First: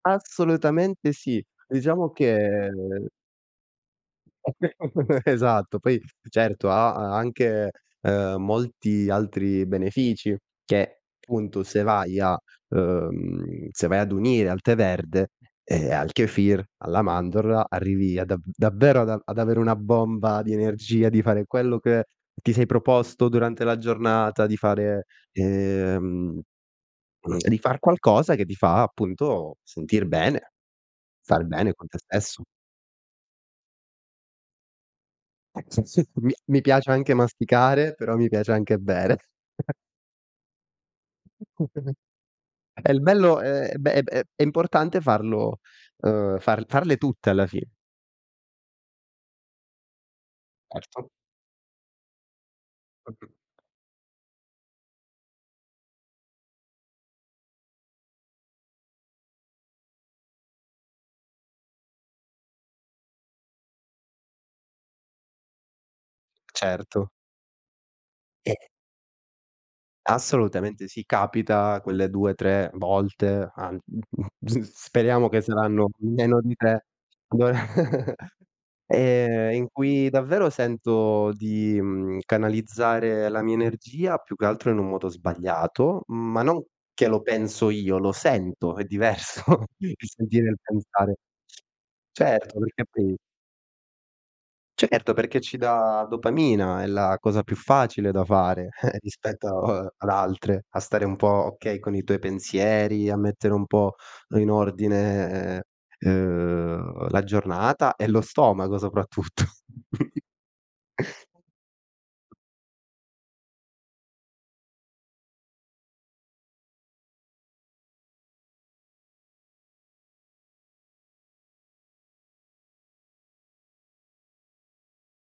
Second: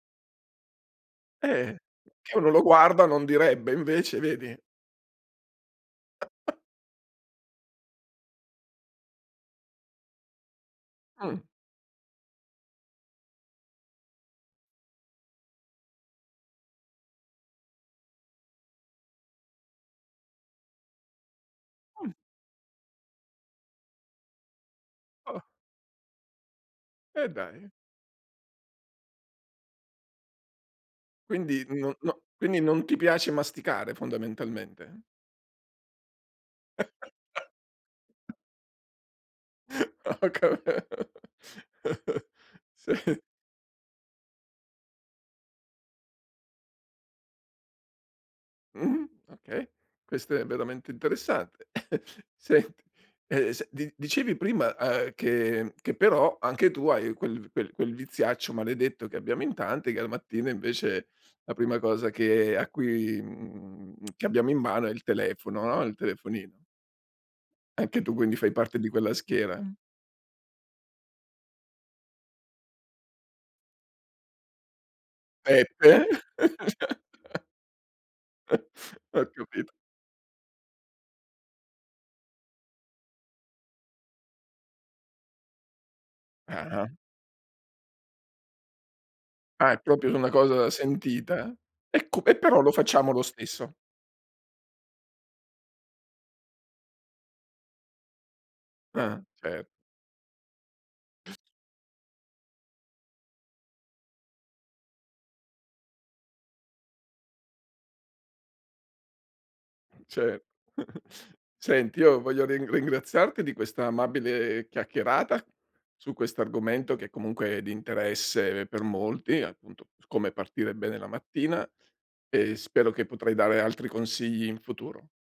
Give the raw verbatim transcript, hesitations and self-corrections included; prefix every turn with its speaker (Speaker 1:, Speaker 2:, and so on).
Speaker 1: Assolutamente sì.
Speaker 2: Eh,
Speaker 1: Diciamo
Speaker 2: che uno lo
Speaker 1: che
Speaker 2: guarda non direbbe, invece vedi?
Speaker 1: Anche secondo me Esatto, poi, certo ha anche, uhm, molti altri benefici che,
Speaker 2: Mh.
Speaker 1: punto, se vai a uhm, se vai ad unire al tè verde, ehm, al kefir, alla mandorla, arrivi a da davvero ad a ad avere una bomba di energia, di fare quello che
Speaker 2: Mh.
Speaker 1: ti sei proposto durante la giornata, di fare
Speaker 2: Ah.
Speaker 1: ehm,
Speaker 2: E
Speaker 1: di
Speaker 2: dai.
Speaker 1: far qualcosa che ti fa appunto sentir bene, star
Speaker 2: Quindi
Speaker 1: bene con
Speaker 2: no
Speaker 1: te
Speaker 2: no
Speaker 1: stesso.
Speaker 2: quindi non ti piace masticare fondamentalmente?
Speaker 1: [unintelligible] Mi mi piace anche masticare, però mi piace anche bere.
Speaker 2: Ho cap
Speaker 1: [unintelligible] E il
Speaker 2: Sì.
Speaker 1: bello è beh beh, è importante farlo uhm far farle tutte alla fi
Speaker 2: Mh. Okay. Questo è veramente
Speaker 1: Erto.
Speaker 2: interessante. Senti uhm
Speaker 1: [unintelligible]
Speaker 2: s di dicevi prima, uhm, che mhmm, che però anche tu hai quel v quel quel viziaccio maledetto che abbiamo in tanti che al mattino, invece, la prima cosa che a cui mhmm, che abbiamo in mano è il telefono, ah, il telefonino.
Speaker 1: Certo.
Speaker 2: Anche tu quindi fai parte di quella schiera?
Speaker 1: Assolutamente sì. Capita quelle due tre volte, an mhmm, mhmm, s speriamo che
Speaker 2: E
Speaker 1: saranno
Speaker 2: te?
Speaker 1: meno di tre, b
Speaker 2: Ho
Speaker 1: Ehm, in
Speaker 2: capito.
Speaker 1: cui davvero sento di, mhmm, canalizzare la mia energia più che altro in un moto sbagliato, ma non
Speaker 2: Ah-ah.
Speaker 1: che lo penso io, lo sento, è diverso
Speaker 2: Ah, è
Speaker 1: il
Speaker 2: propio su una
Speaker 1: sentire e il
Speaker 2: cosa
Speaker 1: pensare.
Speaker 2: sentita. Ecco. E
Speaker 1: Certo,
Speaker 2: però lo
Speaker 1: perché
Speaker 2: facciamo
Speaker 1: poi
Speaker 2: lo stesso.
Speaker 1: Certo, perché ci dà dopamina, è la cosa più facile da fare
Speaker 2: Ah, ce
Speaker 1: rispetto ad altre, a stare un po', okay, con i tuoi pensieri, a mettere un po' in ordine, uhm, la giornata e lo stomaco soprattutto.
Speaker 2: Ce Senti, io voglio rin ringraziarti di questa amabile chiacchierata su questo argomento che, comunque, è di interesse per molti, appunto, su come partire bene la mattina, e spero che potrei dare altri consigli in futuro.